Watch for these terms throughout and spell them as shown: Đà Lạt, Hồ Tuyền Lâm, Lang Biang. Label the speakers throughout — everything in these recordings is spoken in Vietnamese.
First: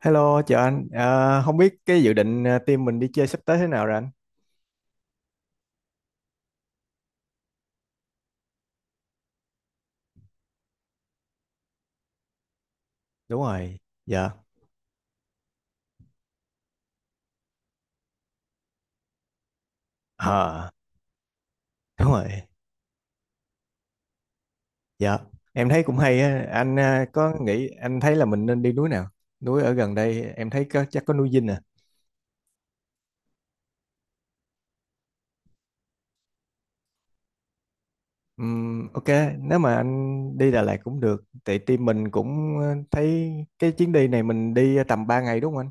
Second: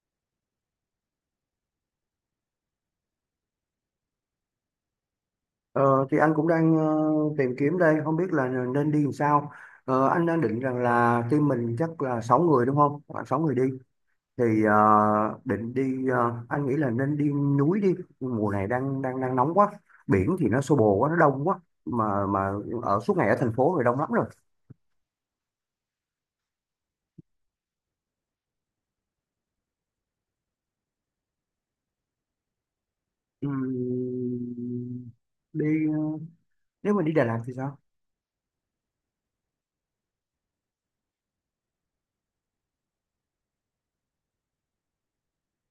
Speaker 1: Hello, chào anh. Ờ, Không biết cái dự định team mình đi chơi sắp tới thế nào rồi anh?
Speaker 2: Ờ, thì anh cũng đang tìm kiếm đây, không biết là nên đi làm sao. Anh đang định rằng là team mình chắc là 6 người đúng không? Khoảng 6
Speaker 1: Đúng
Speaker 2: người đi.
Speaker 1: rồi, dạ.
Speaker 2: Thì định đi, anh nghĩ là nên đi núi đi. Mùa này đang đang đang nóng quá. Biển thì nó
Speaker 1: Ờ,
Speaker 2: xô bồ quá, nó đông quá.
Speaker 1: Đúng
Speaker 2: Mà
Speaker 1: rồi,
Speaker 2: mà ở suốt ngày ở thành phố rồi đông lắm rồi.
Speaker 1: dạ. Em thấy cũng hay á. Anh có nghĩ anh thấy là mình nên đi núi nào? Núi ở gần đây em thấy có, chắc có núi Dinh à.
Speaker 2: Ừm, Đi ờ, nếu mà đi Đà Lạt thì sao?
Speaker 1: Ok, nếu mà anh đi Đà Lạt cũng được. Tại team mình cũng thấy cái chuyến đi này mình đi tầm 3 ngày đúng không anh?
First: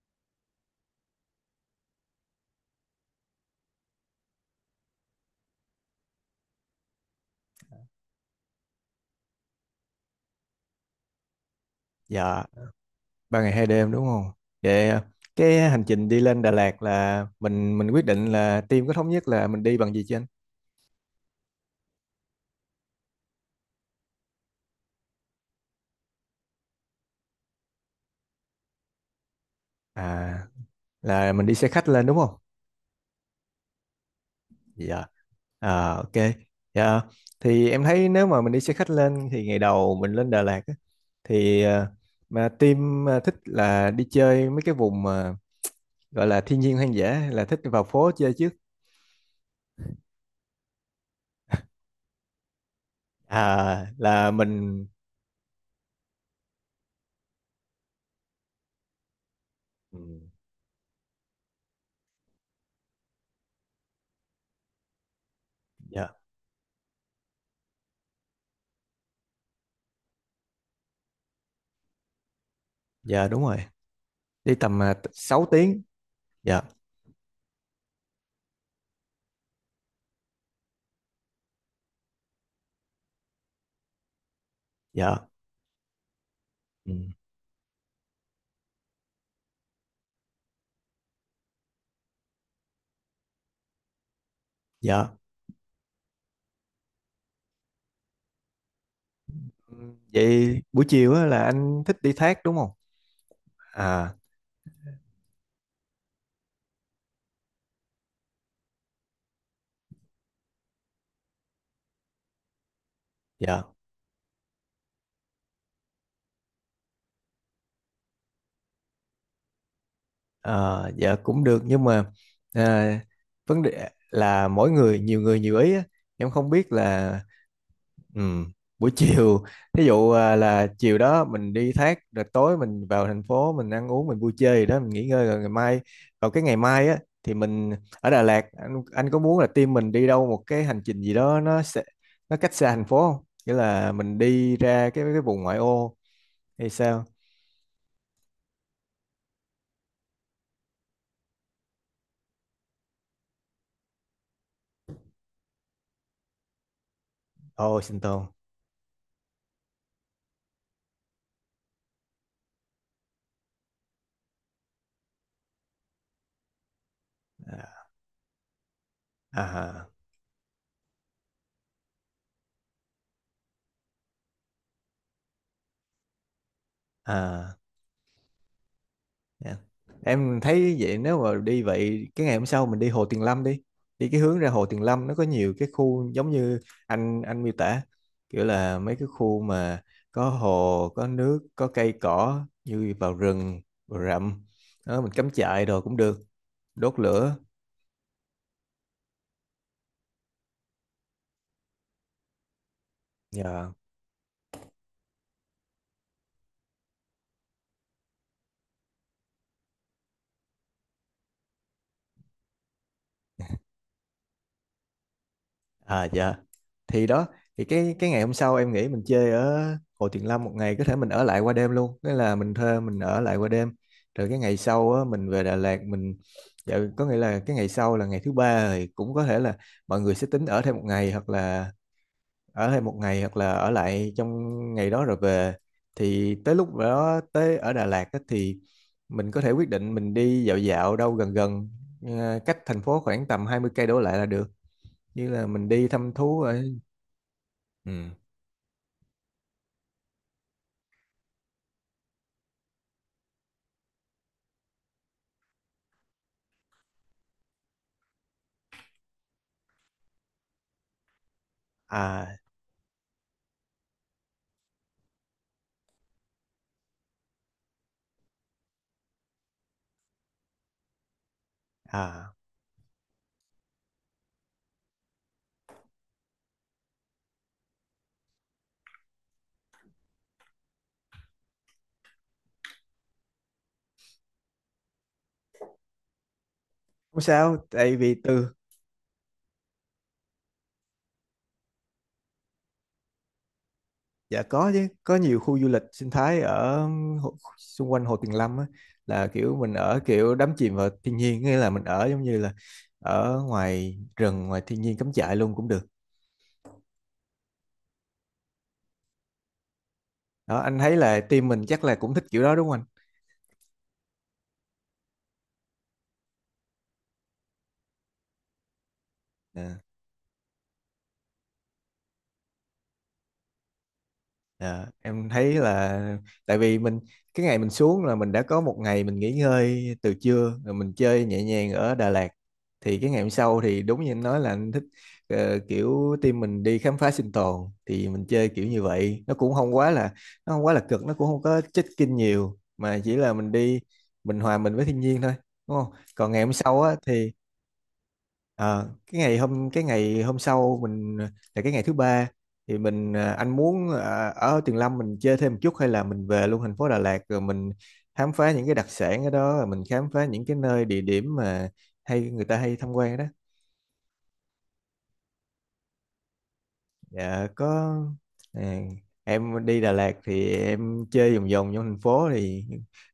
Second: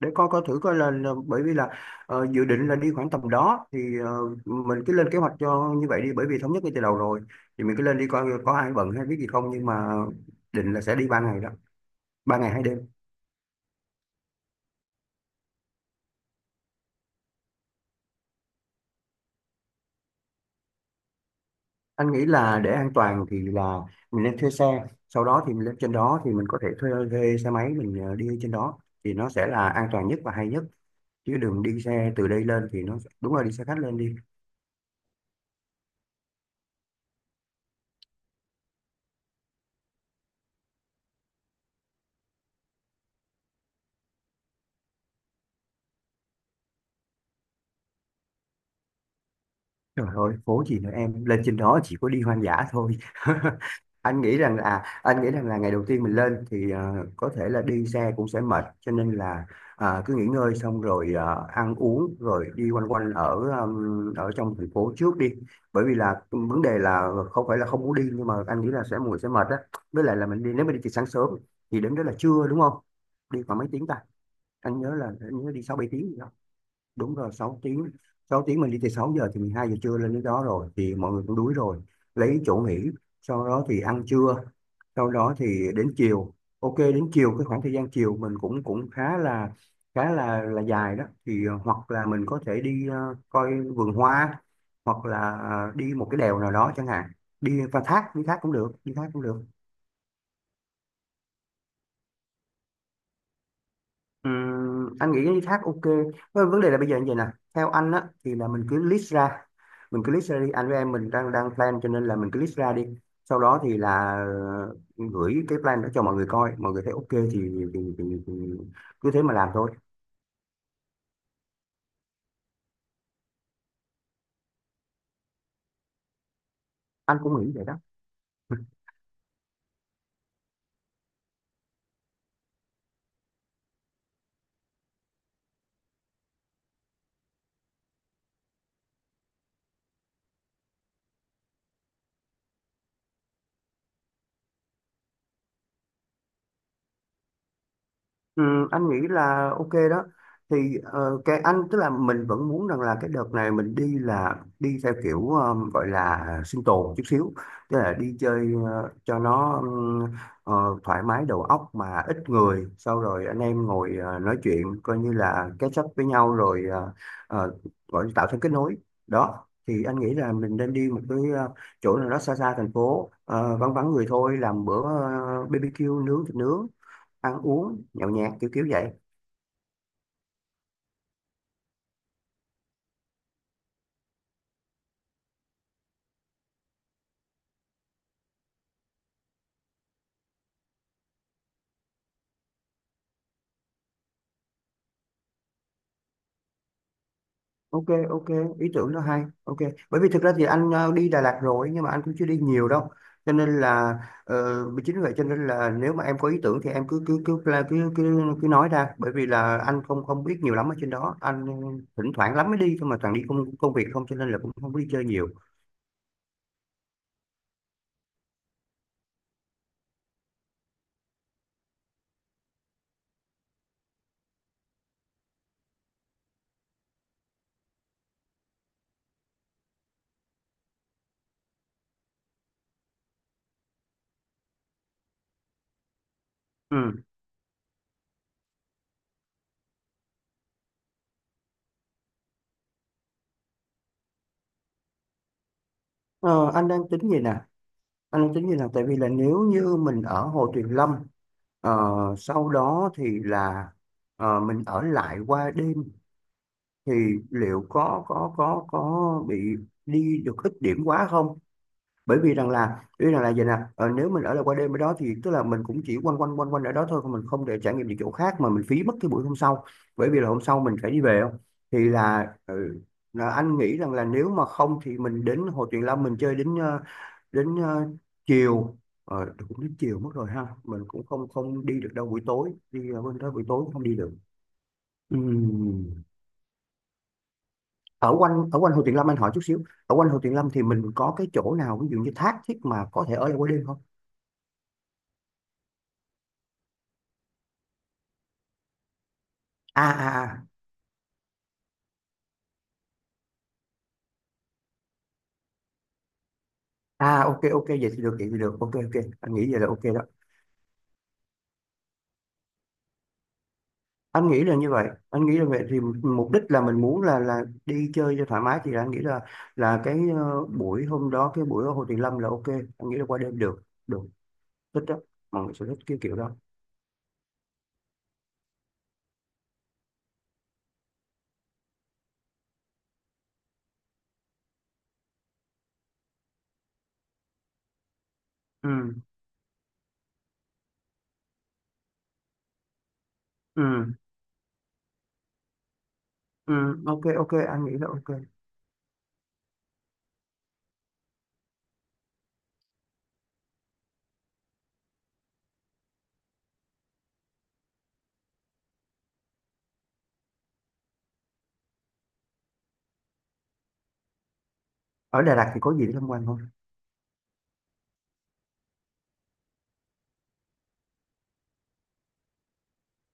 Speaker 2: Để coi coi thử coi là bởi vì là dự định là đi khoảng tầm đó thì mình cứ lên kế hoạch cho như vậy đi bởi vì thống nhất ngay từ đầu rồi thì mình cứ lên đi coi có ai bận hay biết gì không, nhưng mà định là sẽ đi ba ngày đó, ba
Speaker 1: Dạ.
Speaker 2: ngày hai đêm.
Speaker 1: 3 ngày 2 đêm đúng không? Vậy cái hành trình đi lên Đà Lạt là mình quyết định là team có thống nhất là mình đi bằng gì chưa anh?
Speaker 2: Anh nghĩ là để an toàn thì là mình nên thuê xe, sau đó thì mình lên trên đó thì mình có thể thuê xe máy mình đi trên đó thì nó sẽ là an toàn nhất và
Speaker 1: À,
Speaker 2: hay nhất,
Speaker 1: là
Speaker 2: chứ
Speaker 1: mình đi
Speaker 2: đừng
Speaker 1: xe
Speaker 2: đi
Speaker 1: khách lên
Speaker 2: xe
Speaker 1: đúng
Speaker 2: từ
Speaker 1: không?
Speaker 2: đây lên thì nó, đúng là đi xe khách lên đi.
Speaker 1: Dạ. À, ok. Dạ. Thì em thấy nếu mà mình đi xe khách lên thì ngày đầu mình lên Đà Lạt á, thì à, mà team thích là đi chơi mấy cái vùng mà gọi là thiên nhiên hoang dã hay là thích vào phố chơi trước.
Speaker 2: Trời ơi, phố gì nữa em, lên trên đó chỉ có đi hoang dã thôi.
Speaker 1: À,
Speaker 2: Anh
Speaker 1: là
Speaker 2: nghĩ rằng là
Speaker 1: mình.
Speaker 2: anh nghĩ rằng là ngày đầu tiên mình lên thì có thể là đi xe cũng sẽ mệt, cho nên là cứ
Speaker 1: Ừ,
Speaker 2: nghỉ ngơi xong rồi ăn uống rồi đi quanh quanh ở ở trong thành phố trước đi. Bởi vì
Speaker 1: dạ
Speaker 2: là vấn đề là không phải là không muốn đi nhưng mà anh nghĩ là sẽ mùi sẽ mệt á. Với lại là mình đi, nếu mình đi từ sáng sớm thì đến đó là trưa đúng không?
Speaker 1: dạ đúng
Speaker 2: Đi
Speaker 1: rồi.
Speaker 2: khoảng mấy tiếng ta?
Speaker 1: Đi
Speaker 2: Anh
Speaker 1: tầm
Speaker 2: nhớ là anh
Speaker 1: 6
Speaker 2: nhớ đi 6
Speaker 1: tiếng.
Speaker 2: 7 tiếng gì đó.
Speaker 1: Dạ
Speaker 2: Đúng rồi, Sáu tiếng mình đi từ 6 giờ thì 12 giờ trưa lên đến đó rồi, thì mọi người cũng đuối rồi, lấy chỗ nghỉ, sau đó thì ăn trưa, sau
Speaker 1: dạ,
Speaker 2: đó thì đến chiều. Ok,
Speaker 1: ừ,
Speaker 2: đến chiều cái khoảng thời gian chiều mình cũng cũng khá là khá là dài đó, thì hoặc là mình có thể đi coi vườn hoa, hoặc
Speaker 1: dạ.
Speaker 2: là đi một cái đèo nào đó chẳng hạn, đi qua thác, đi thác cũng được.
Speaker 1: Ừ, vậy buổi chiều á, là anh thích đi thác đúng không? À,
Speaker 2: Anh nghĩ cái thác ok. Vâng, vấn đề là bây giờ như vậy nè, theo anh á thì là mình cứ list ra đi, anh với em mình đang đang plan cho nên là mình cứ list ra đi, sau đó
Speaker 1: dạ.
Speaker 2: thì là gửi cái plan đó cho mọi người coi, mọi người thấy ok thì cứ thế mà làm thôi.
Speaker 1: Ờ, dạ cũng được nhưng mà à, vấn đề là mỗi người nhiều ý á. Em không biết
Speaker 2: Anh
Speaker 1: là
Speaker 2: cũng nghĩ vậy đó.
Speaker 1: ừm, buổi chiều thí dụ là chiều đó mình đi thác rồi tối mình vào thành phố mình ăn uống mình vui chơi gì đó mình nghỉ ngơi rồi ngày mai vào cái ngày mai á thì mình ở Đà Lạt. Anh có muốn là team mình đi đâu một cái hành trình gì đó nó sẽ nó cách xa thành phố không? Nghĩa là mình đi ra cái vùng ngoại ô hay sao?
Speaker 2: Ừ, anh nghĩ là ok đó. Thì cái anh tức là mình vẫn muốn rằng là cái đợt này mình đi là đi theo kiểu gọi là sinh tồn chút xíu, tức
Speaker 1: Ồ,
Speaker 2: là
Speaker 1: Sinh
Speaker 2: đi
Speaker 1: Tồn.
Speaker 2: chơi cho nó ờ, thoải mái đầu óc mà ít người, sau rồi anh em ngồi nói chuyện coi như là catch up với nhau rồi ờ,
Speaker 1: À,
Speaker 2: gọi là tạo thêm kết nối. Đó thì
Speaker 1: à,
Speaker 2: anh nghĩ là mình nên đi một cái chỗ nào đó xa xa thành phố, vắng vắng người thôi, làm bữa BBQ nướng, thịt nướng, ăn
Speaker 1: à.
Speaker 2: uống nhậu nhẹt kiểu kiểu vậy.
Speaker 1: Dạ. Em thấy vậy nếu mà đi vậy cái ngày hôm sau mình đi Hồ Tuyền Lâm, đi đi cái hướng ra Hồ Tuyền Lâm nó có nhiều cái khu giống như anh miêu tả, kiểu là mấy cái khu mà có hồ có nước có cây cỏ như vào rừng vào rậm đó, mình cắm trại rồi cũng được, đốt lửa.
Speaker 2: Ok, ok, ý tưởng đó hay, ok. Bởi vì thực ra thì anh đi Đà Lạt rồi nhưng mà anh cũng chưa đi nhiều đâu, cho nên
Speaker 1: Dạ.
Speaker 2: là ờ, chính vì vậy cho nên là nếu mà em có ý tưởng thì em cứ nói ra, bởi vì là anh không không biết nhiều lắm ở trên đó, anh thỉnh thoảng lắm mới đi thôi mà toàn đi công công việc không, cho nên là cũng không có đi chơi nhiều.
Speaker 1: À dạ. Thì đó, thì cái ngày hôm sau em nghĩ mình chơi ở Hồ Tuyền Lâm một ngày, có thể mình ở lại qua đêm luôn, nghĩa là mình thuê mình ở lại qua đêm. Rồi cái ngày sau á, mình về Đà Lạt mình, dạ, có nghĩa là cái ngày sau là ngày thứ ba thì cũng có thể là mọi người sẽ tính ở thêm một ngày, hoặc là ở thêm một ngày hoặc là ở lại trong ngày đó rồi về. Thì tới lúc
Speaker 2: Ừ.
Speaker 1: đó tới ở Đà Lạt á, thì mình có thể quyết định mình đi dạo dạo đâu gần gần, cách thành phố khoảng tầm 20 cây đổ lại là được, như là mình đi thăm thú.
Speaker 2: Ờ,
Speaker 1: Ừ,
Speaker 2: anh đang tính gì nè, tại vì là nếu như mình ở Hồ Tuyền Lâm, ờ, sau đó thì là mình ở lại qua đêm thì liệu có bị đi được ít điểm quá không, bởi vì
Speaker 1: à
Speaker 2: rằng là ý rằng là vậy nè, nếu mình ở lại qua đêm ở đó thì tức là mình cũng chỉ quanh quanh ở đó thôi, còn mình không để trải nghiệm những chỗ khác mà mình phí mất cái buổi hôm sau, bởi vì là hôm sau mình phải đi về không, thì là,
Speaker 1: à.
Speaker 2: ừ, là anh nghĩ rằng là nếu mà không thì mình đến Hồ Tuyền Lâm mình chơi đến đến ờ, chiều, cũng đến chiều mất rồi ha, mình cũng không không đi được đâu buổi tối, đi bên đó buổi tối cũng không đi được. Ừm.
Speaker 1: Không sao, tại vì từ.
Speaker 2: Ở quanh Hồ Tuyền Lâm, anh hỏi chút xíu, ở quanh Hồ Tuyền Lâm thì mình có cái chỗ nào ví dụ như thác thiết mà có thể ở lại qua đêm không?
Speaker 1: Dạ có chứ, có nhiều khu du lịch sinh thái ở xung quanh Hồ Tuyền Lâm á, là kiểu mình
Speaker 2: à
Speaker 1: ở,
Speaker 2: à
Speaker 1: kiểu
Speaker 2: à
Speaker 1: đắm chìm vào thiên nhiên, nghĩa là mình ở giống như là ở ngoài rừng ngoài thiên nhiên, cắm trại luôn cũng được.
Speaker 2: À, ok, ok, vậy thì được, ok, ok, anh nghĩ vậy là ok đó.
Speaker 1: Đó, anh thấy là team mình chắc là cũng thích kiểu đó đúng không anh?
Speaker 2: Anh nghĩ là như vậy, anh nghĩ là vậy thì mục đích là mình muốn là đi chơi cho thoải mái, thì là anh nghĩ là
Speaker 1: À.
Speaker 2: cái buổi hôm đó, cái buổi ở Hồ Tuyền Lâm là ok, anh nghĩ là qua đêm được được, thích
Speaker 1: Dạ,
Speaker 2: đó,
Speaker 1: em
Speaker 2: mọi
Speaker 1: thấy
Speaker 2: người sẽ thích cái
Speaker 1: là,
Speaker 2: kiểu đó.
Speaker 1: tại vì mình, cái ngày mình xuống là mình đã có một ngày mình nghỉ ngơi từ trưa rồi mình chơi nhẹ nhàng ở Đà Lạt, thì cái ngày hôm sau thì đúng như anh nói là anh thích kiểu team mình đi khám phá sinh tồn, thì mình chơi kiểu như
Speaker 2: ừ
Speaker 1: vậy nó cũng không quá là, nó không quá là cực, nó cũng không có check-in nhiều mà chỉ là mình đi,
Speaker 2: ừ
Speaker 1: mình hòa mình với thiên nhiên thôi đúng không, còn ngày hôm
Speaker 2: ừ,
Speaker 1: sau á
Speaker 2: ok,
Speaker 1: thì.
Speaker 2: ok, anh nghĩ là ok.
Speaker 1: Cái ngày hôm sau mình, là cái ngày thứ ba, thì mình anh muốn ở Tuyền Lâm mình chơi thêm một chút hay là mình về luôn thành phố Đà Lạt rồi mình khám phá những cái đặc sản ở đó rồi mình khám phá những cái nơi địa điểm mà hay người ta hay tham quan đó?
Speaker 2: Ở Đà Lạt thì có gì để tham quan không?
Speaker 1: Dạ có. à, em đi Đà Lạt thì em chơi vòng vòng trong thành phố thì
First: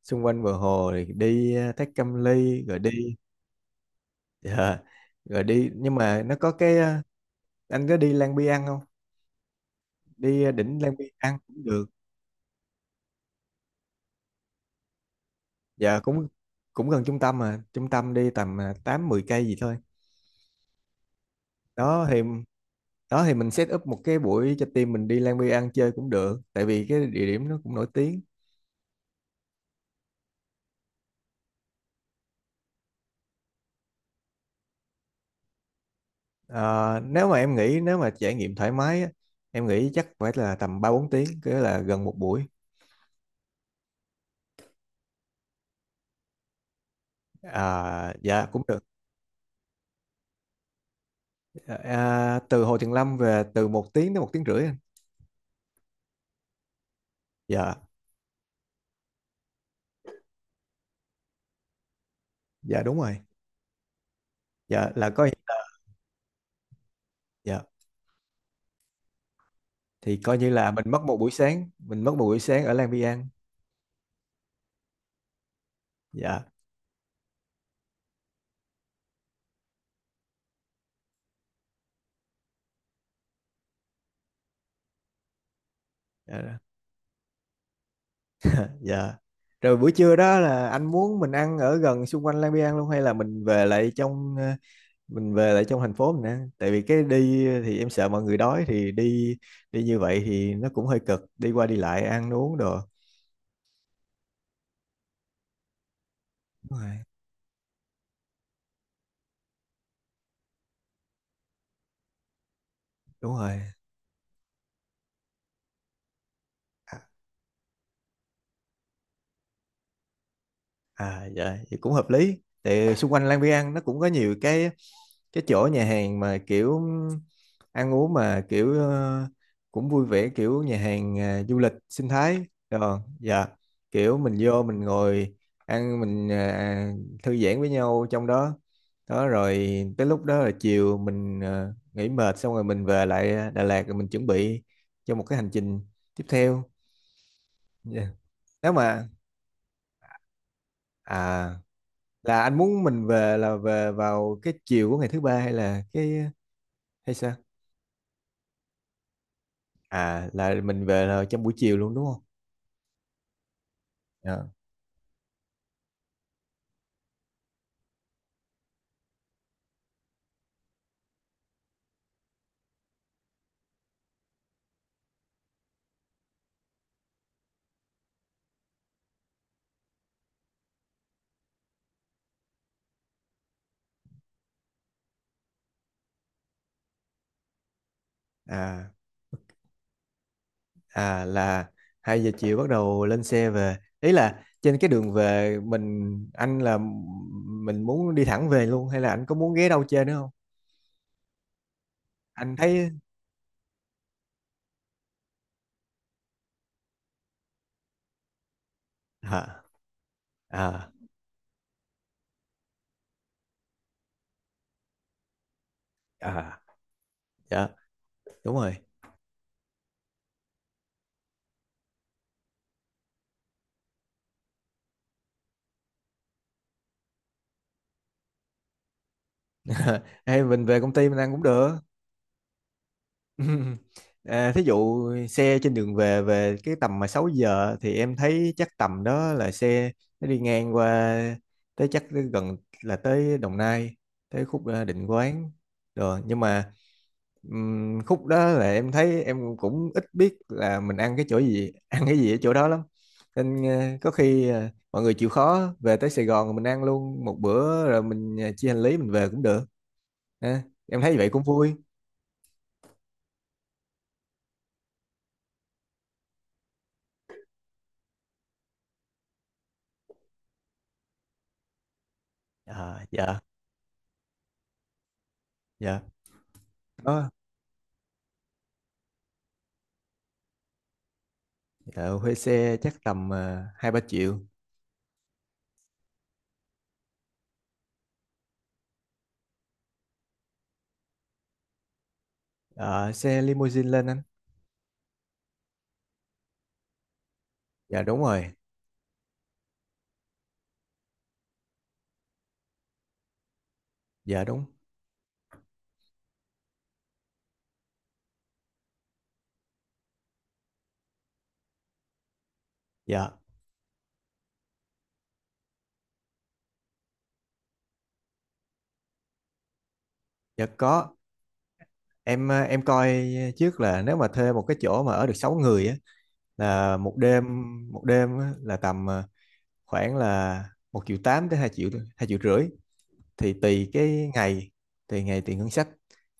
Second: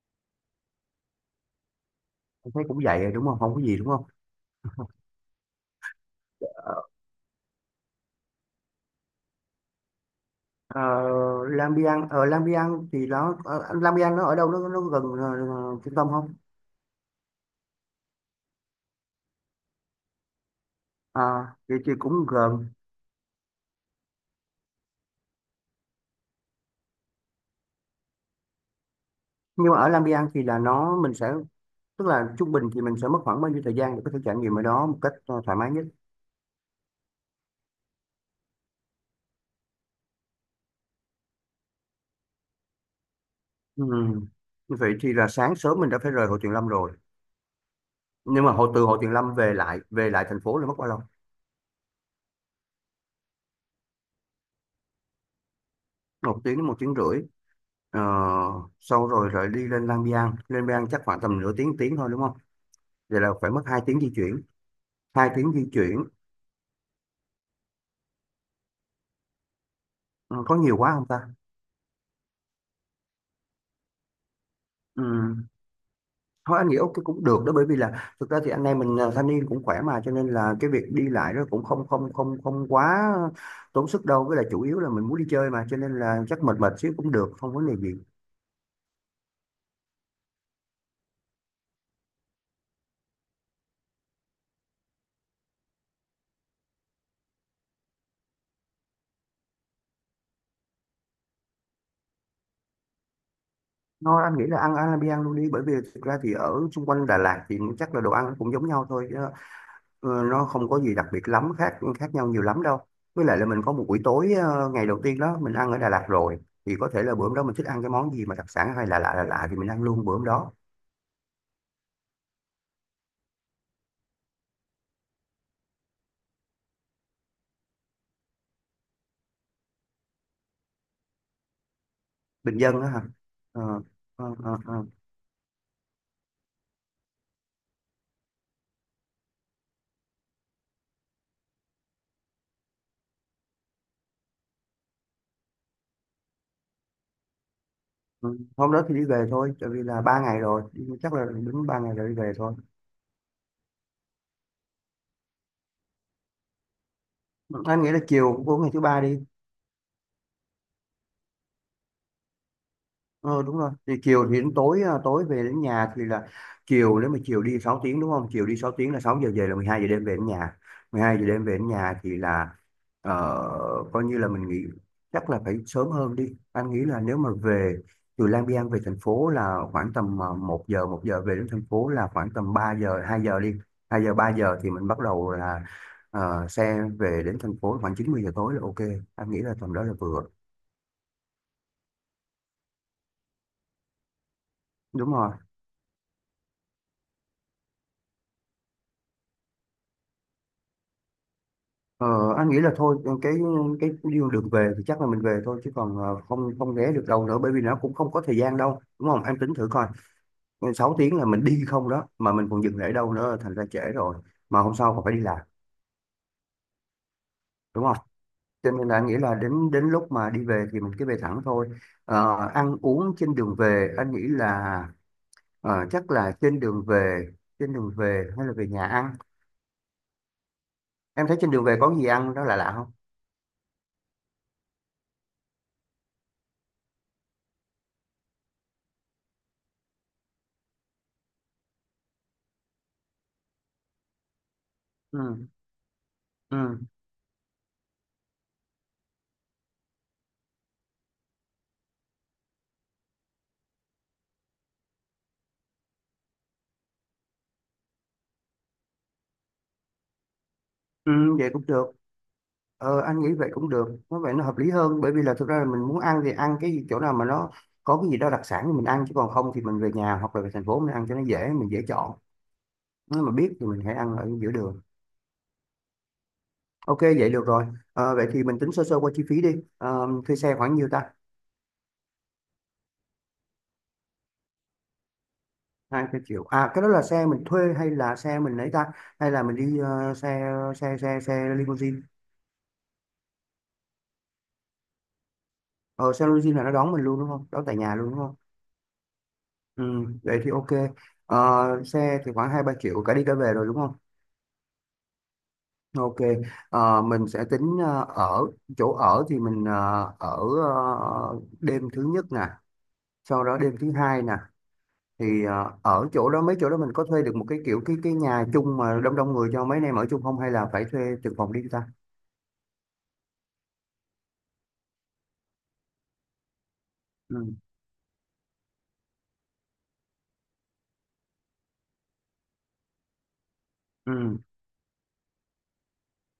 Speaker 1: xung quanh bờ hồ thì đi Thác Cam
Speaker 2: Anh
Speaker 1: Ly
Speaker 2: thấy
Speaker 1: rồi
Speaker 2: cũng
Speaker 1: đi.
Speaker 2: vậy rồi đúng không, không có gì đúng không?
Speaker 1: Dạ, rồi đi nhưng mà nó có cái
Speaker 2: Ờ.
Speaker 1: à, anh có đi Lang Biang không, đi
Speaker 2: Ờ,
Speaker 1: đỉnh Lan Biên ăn cũng
Speaker 2: Lang
Speaker 1: được.
Speaker 2: Biang, ở Lang Biang thì nó Lang Biang nó ở đâu, nó gần trung
Speaker 1: Dạ
Speaker 2: tâm
Speaker 1: cũng
Speaker 2: không?
Speaker 1: cũng gần trung tâm, mà trung tâm đi tầm 8 10 cây gì thôi.
Speaker 2: À, thì
Speaker 1: đó thì
Speaker 2: cũng gần,
Speaker 1: đó thì mình set up một cái buổi cho team mình đi Lan Biên ăn chơi cũng được tại vì cái địa điểm nó cũng nổi tiếng.
Speaker 2: nhưng mà ở Lang Biang thì là nó mình sẽ, tức là trung bình thì mình sẽ mất khoảng bao nhiêu thời gian để có thể trải nghiệm ở đó một cách thoải mái nhất.
Speaker 1: Ờ, Nếu mà em nghĩ nếu mà trải nghiệm thoải mái á, em nghĩ chắc phải là tầm 3 4 tiếng, cái là gần một buổi.
Speaker 2: Ừ. Vậy thì là sáng sớm mình đã phải rời Hồ Tuyền Lâm rồi,
Speaker 1: À,
Speaker 2: nhưng
Speaker 1: dạ
Speaker 2: mà
Speaker 1: cũng
Speaker 2: hồ từ
Speaker 1: được.
Speaker 2: Hồ Tuyền Lâm về lại thành phố là mất bao lâu?
Speaker 1: Dạ, từ Hồ Tuyền Lâm về từ 1 tiếng đến 1 tiếng rưỡi anh.
Speaker 2: Một tiếng đến một tiếng rưỡi.
Speaker 1: Dạ
Speaker 2: Ờ, sau rồi rồi đi lên Lang Biang, lên Lang Biang chắc khoảng tầm nửa tiếng, tiếng thôi đúng không?
Speaker 1: dạ đúng rồi.
Speaker 2: Vậy là phải mất
Speaker 1: Dạ là có.
Speaker 2: hai tiếng di chuyển.
Speaker 1: Dạ thì
Speaker 2: Ừ,
Speaker 1: coi như
Speaker 2: có
Speaker 1: là
Speaker 2: nhiều
Speaker 1: mình
Speaker 2: quá
Speaker 1: mất
Speaker 2: không
Speaker 1: một
Speaker 2: ta.
Speaker 1: buổi sáng, mình mất một buổi sáng ở Lang Biang.
Speaker 2: Ừ.
Speaker 1: Dạ
Speaker 2: Thôi anh nghĩ ok, cũng được đó, bởi vì là thực ra thì anh em mình thanh niên cũng khỏe mà, cho nên là cái việc đi lại đó cũng không không không không quá tốn sức đâu, với lại chủ yếu là mình muốn đi chơi mà cho nên là chắc mệt
Speaker 1: dạ
Speaker 2: mệt xíu cũng được, không vấn đề gì.
Speaker 1: dạ. Rồi buổi trưa đó là anh muốn mình ăn ở gần xung quanh Lang Biang luôn hay là mình về lại trong thành phố mình ăn, tại vì cái đi thì em sợ mọi người đói thì đi, đi như vậy thì nó cũng hơi cực, đi qua đi lại ăn uống đồ.
Speaker 2: Thôi anh nghĩ là ăn ăn luôn đi, bởi vì thực ra thì ở
Speaker 1: Đúng
Speaker 2: xung
Speaker 1: rồi,
Speaker 2: quanh Đà Lạt thì chắc là đồ ăn cũng giống nhau thôi chứ, nó không có gì đặc biệt lắm, khác khác nhau nhiều lắm đâu, với
Speaker 1: đúng
Speaker 2: lại là
Speaker 1: rồi.
Speaker 2: mình có một buổi tối ngày đầu tiên đó mình ăn ở Đà Lạt rồi, thì có
Speaker 1: À,
Speaker 2: thể là bữa hôm đó mình thích ăn cái món gì mà đặc sản hay là lạ lạ lạ thì mình ăn luôn bữa hôm đó.
Speaker 1: à dạ, vậy cũng hợp lý. Tại xung quanh Lang Biang nó cũng có nhiều cái chỗ nhà hàng mà kiểu ăn uống, mà kiểu cũng vui vẻ, kiểu nhà hàng du lịch sinh thái.
Speaker 2: Bình Dân á
Speaker 1: Rồi,
Speaker 2: hả?
Speaker 1: dạ.
Speaker 2: Ờ,
Speaker 1: Kiểu
Speaker 2: ờ,
Speaker 1: mình
Speaker 2: ờ,
Speaker 1: vô mình
Speaker 2: ờ.
Speaker 1: ngồi ăn mình thư giãn với nhau trong đó. Đó, rồi tới lúc đó là chiều mình nghỉ mệt xong rồi mình về lại Đà Lạt rồi mình chuẩn bị cho một cái hành trình tiếp theo. Dạ.
Speaker 2: Ừ,
Speaker 1: Nếu
Speaker 2: hôm đó thì đi
Speaker 1: mà
Speaker 2: về thôi, tại vì là ba ngày rồi, chắc là
Speaker 1: à
Speaker 2: đúng ba ngày rồi đi về
Speaker 1: là
Speaker 2: thôi.
Speaker 1: anh muốn mình về là về vào cái chiều của ngày thứ ba hay là hay sao?
Speaker 2: Anh nghĩ là chiều của ngày thứ ba đi.
Speaker 1: À, là mình về là trong buổi chiều luôn đúng không?
Speaker 2: Ờ đúng rồi, thì chiều thì
Speaker 1: Dạ.
Speaker 2: đến tối, tối về đến nhà thì là chiều, nếu mà chiều đi 6 tiếng đúng không, chiều đi 6 tiếng là 6 giờ về là 12 giờ đêm về đến nhà thì là ờ, coi như là mình nghỉ. Chắc là phải sớm hơn đi, anh nghĩ là nếu mà về từ Lang Biang về thành phố là khoảng tầm một giờ về đến thành phố là khoảng tầm 3 giờ, 2 giờ đi, 2 giờ 3 giờ thì mình bắt đầu là xe về đến thành phố khoảng 90 giờ tối là ok,
Speaker 1: à
Speaker 2: anh nghĩ là tầm đó là vừa.
Speaker 1: là 2 giờ chiều bắt đầu lên xe về, ý là trên cái đường
Speaker 2: Đúng rồi.
Speaker 1: về mình, anh, là mình muốn đi thẳng về luôn hay là anh có muốn ghé đâu chơi nữa không,
Speaker 2: Ờ, anh
Speaker 1: anh
Speaker 2: nghĩ là
Speaker 1: thấy?
Speaker 2: thôi cái đường đường về thì chắc là mình về thôi chứ còn không không ghé được đâu nữa, bởi vì nó cũng không có thời gian đâu đúng không, em tính
Speaker 1: À,
Speaker 2: thử coi,
Speaker 1: à,
Speaker 2: 6 tiếng là mình đi không đó mà mình còn dừng lại đâu nữa thành ra trễ rồi, mà hôm sau còn phải đi làm
Speaker 1: à, dạ
Speaker 2: đúng không,
Speaker 1: đúng
Speaker 2: cho
Speaker 1: rồi.
Speaker 2: nên là anh nghĩ là đến đến lúc mà đi về thì mình cứ về thẳng thôi. Ờ, ăn uống trên đường về, anh nghĩ là chắc là trên đường về hay là về nhà ăn?
Speaker 1: Hay mình về công ty mình
Speaker 2: Em
Speaker 1: ăn
Speaker 2: thấy
Speaker 1: cũng
Speaker 2: trên đường
Speaker 1: được.
Speaker 2: về có gì ăn đó là lạ lạ không?
Speaker 1: À, thí dụ xe trên đường về về cái tầm mà 6 giờ thì em thấy chắc tầm đó là xe nó đi ngang qua tới, chắc tới gần là tới Đồng Nai, tới khúc Định
Speaker 2: ừ,
Speaker 1: Quán rồi, nhưng mà
Speaker 2: ừ,
Speaker 1: khúc đó là em thấy em cũng ít biết là mình ăn cái chỗ gì ăn cái gì ở chỗ đó lắm, nên có khi mọi người chịu khó về tới Sài Gòn rồi mình ăn luôn một bữa rồi mình chia hành lý mình về cũng được, ha. Em
Speaker 2: ừ,
Speaker 1: thấy vậy cũng
Speaker 2: vậy cũng
Speaker 1: vui.
Speaker 2: được. Ờ, anh nghĩ vậy cũng được, nó vậy nó hợp lý hơn, bởi vì là thực ra là mình muốn ăn thì ăn cái chỗ nào mà nó có cái gì đó đặc sản thì mình ăn, chứ còn không thì mình về nhà hoặc là về thành phố mình ăn cho nó dễ, mình dễ chọn.
Speaker 1: Ờ,
Speaker 2: Nếu mà
Speaker 1: dạ
Speaker 2: biết thì mình hãy ăn ở giữa đường.
Speaker 1: dạ.
Speaker 2: Ok,
Speaker 1: Đó.
Speaker 2: vậy được rồi. Ờ, vậy thì mình tính sơ sơ qua chi phí đi. Ờ, thuê xe khoảng nhiêu ta?
Speaker 1: Ờ, Thuê xe chắc tầm 2 3 triệu.
Speaker 2: Hai cái triệu à? Cái đó là xe mình thuê hay là xe mình lấy ta, hay là mình đi xe xe xe xe limousine?
Speaker 1: Ờ, Xe limousine lên anh.
Speaker 2: Ờ, xe limousine là nó đón mình luôn đúng không, đón tại nhà
Speaker 1: Dạ
Speaker 2: luôn đúng
Speaker 1: đúng
Speaker 2: không?
Speaker 1: rồi.
Speaker 2: Ừ, vậy thì ok. Ờ, xe thì khoảng hai ba triệu cả đi cả về rồi đúng không?
Speaker 1: Dạ đúng.
Speaker 2: Ok, mình sẽ tính ờ, ở chỗ ở thì mình đêm thứ nhất nè,
Speaker 1: Dạ
Speaker 2: sau đó đêm thứ hai nè, thì ở chỗ đó, mấy chỗ đó mình có thuê được một cái kiểu cái nhà chung mà đông đông người cho mấy anh em ở chung không, hay
Speaker 1: dạ
Speaker 2: là phải thuê
Speaker 1: có,
Speaker 2: từng phòng riêng ta?
Speaker 1: em coi trước là nếu mà thuê một cái chỗ mà ở được 6 người á, là một
Speaker 2: Ừ,
Speaker 1: đêm, một đêm á, là tầm khoảng là 1,8 triệu tới hai triệu, 2,5 triệu, thì tùy cái
Speaker 2: ừ,
Speaker 1: ngày, tùy ngày tùy ngân sách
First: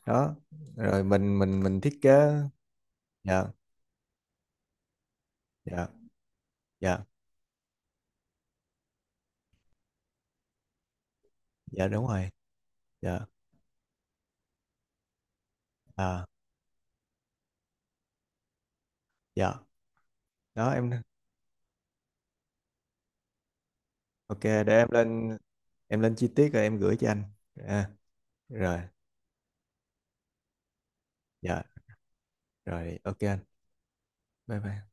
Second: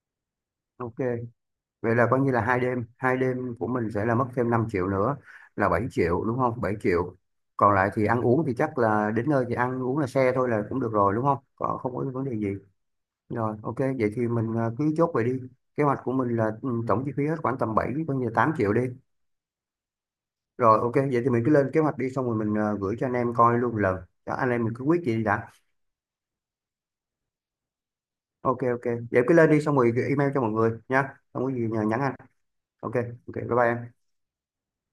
Speaker 1: đó,
Speaker 2: ok.
Speaker 1: rồi mình
Speaker 2: Vậy
Speaker 1: thiết
Speaker 2: là coi như
Speaker 1: kế.
Speaker 2: là hai
Speaker 1: Dạ
Speaker 2: đêm của mình sẽ là mất thêm 5 triệu nữa, là 7
Speaker 1: dạ
Speaker 2: triệu đúng không? 7
Speaker 1: dạ
Speaker 2: triệu. Còn lại thì ăn uống thì chắc là đến nơi thì ăn uống là xe thôi là cũng được rồi đúng không? Còn
Speaker 1: dạ,
Speaker 2: không có
Speaker 1: đúng
Speaker 2: vấn
Speaker 1: rồi.
Speaker 2: đề gì.
Speaker 1: Dạ,
Speaker 2: Rồi, ok, vậy thì mình cứ chốt vậy đi. Kế hoạch của
Speaker 1: à,
Speaker 2: mình là ừ, tổng chi phí hết khoảng tầm 7, coi như là 8 triệu đi.
Speaker 1: dạ. Đó
Speaker 2: Rồi,
Speaker 1: em.
Speaker 2: ok, vậy thì mình cứ lên kế hoạch đi, xong rồi mình gửi cho anh em coi luôn lần. Đó,
Speaker 1: Ok,
Speaker 2: anh
Speaker 1: để
Speaker 2: em mình cứ
Speaker 1: em
Speaker 2: quyết gì đi
Speaker 1: lên
Speaker 2: đã.
Speaker 1: em lên chi tiết rồi em gửi cho anh. À,
Speaker 2: Ok,
Speaker 1: rồi,
Speaker 2: ok. Vậy cứ lên đi, xong rồi email cho mọi người nha. Không có gì
Speaker 1: dạ,
Speaker 2: nhờ nhắn anh. Ok,
Speaker 1: rồi ok
Speaker 2: ok,
Speaker 1: anh.
Speaker 2: bye bye em.
Speaker 1: Bye bye.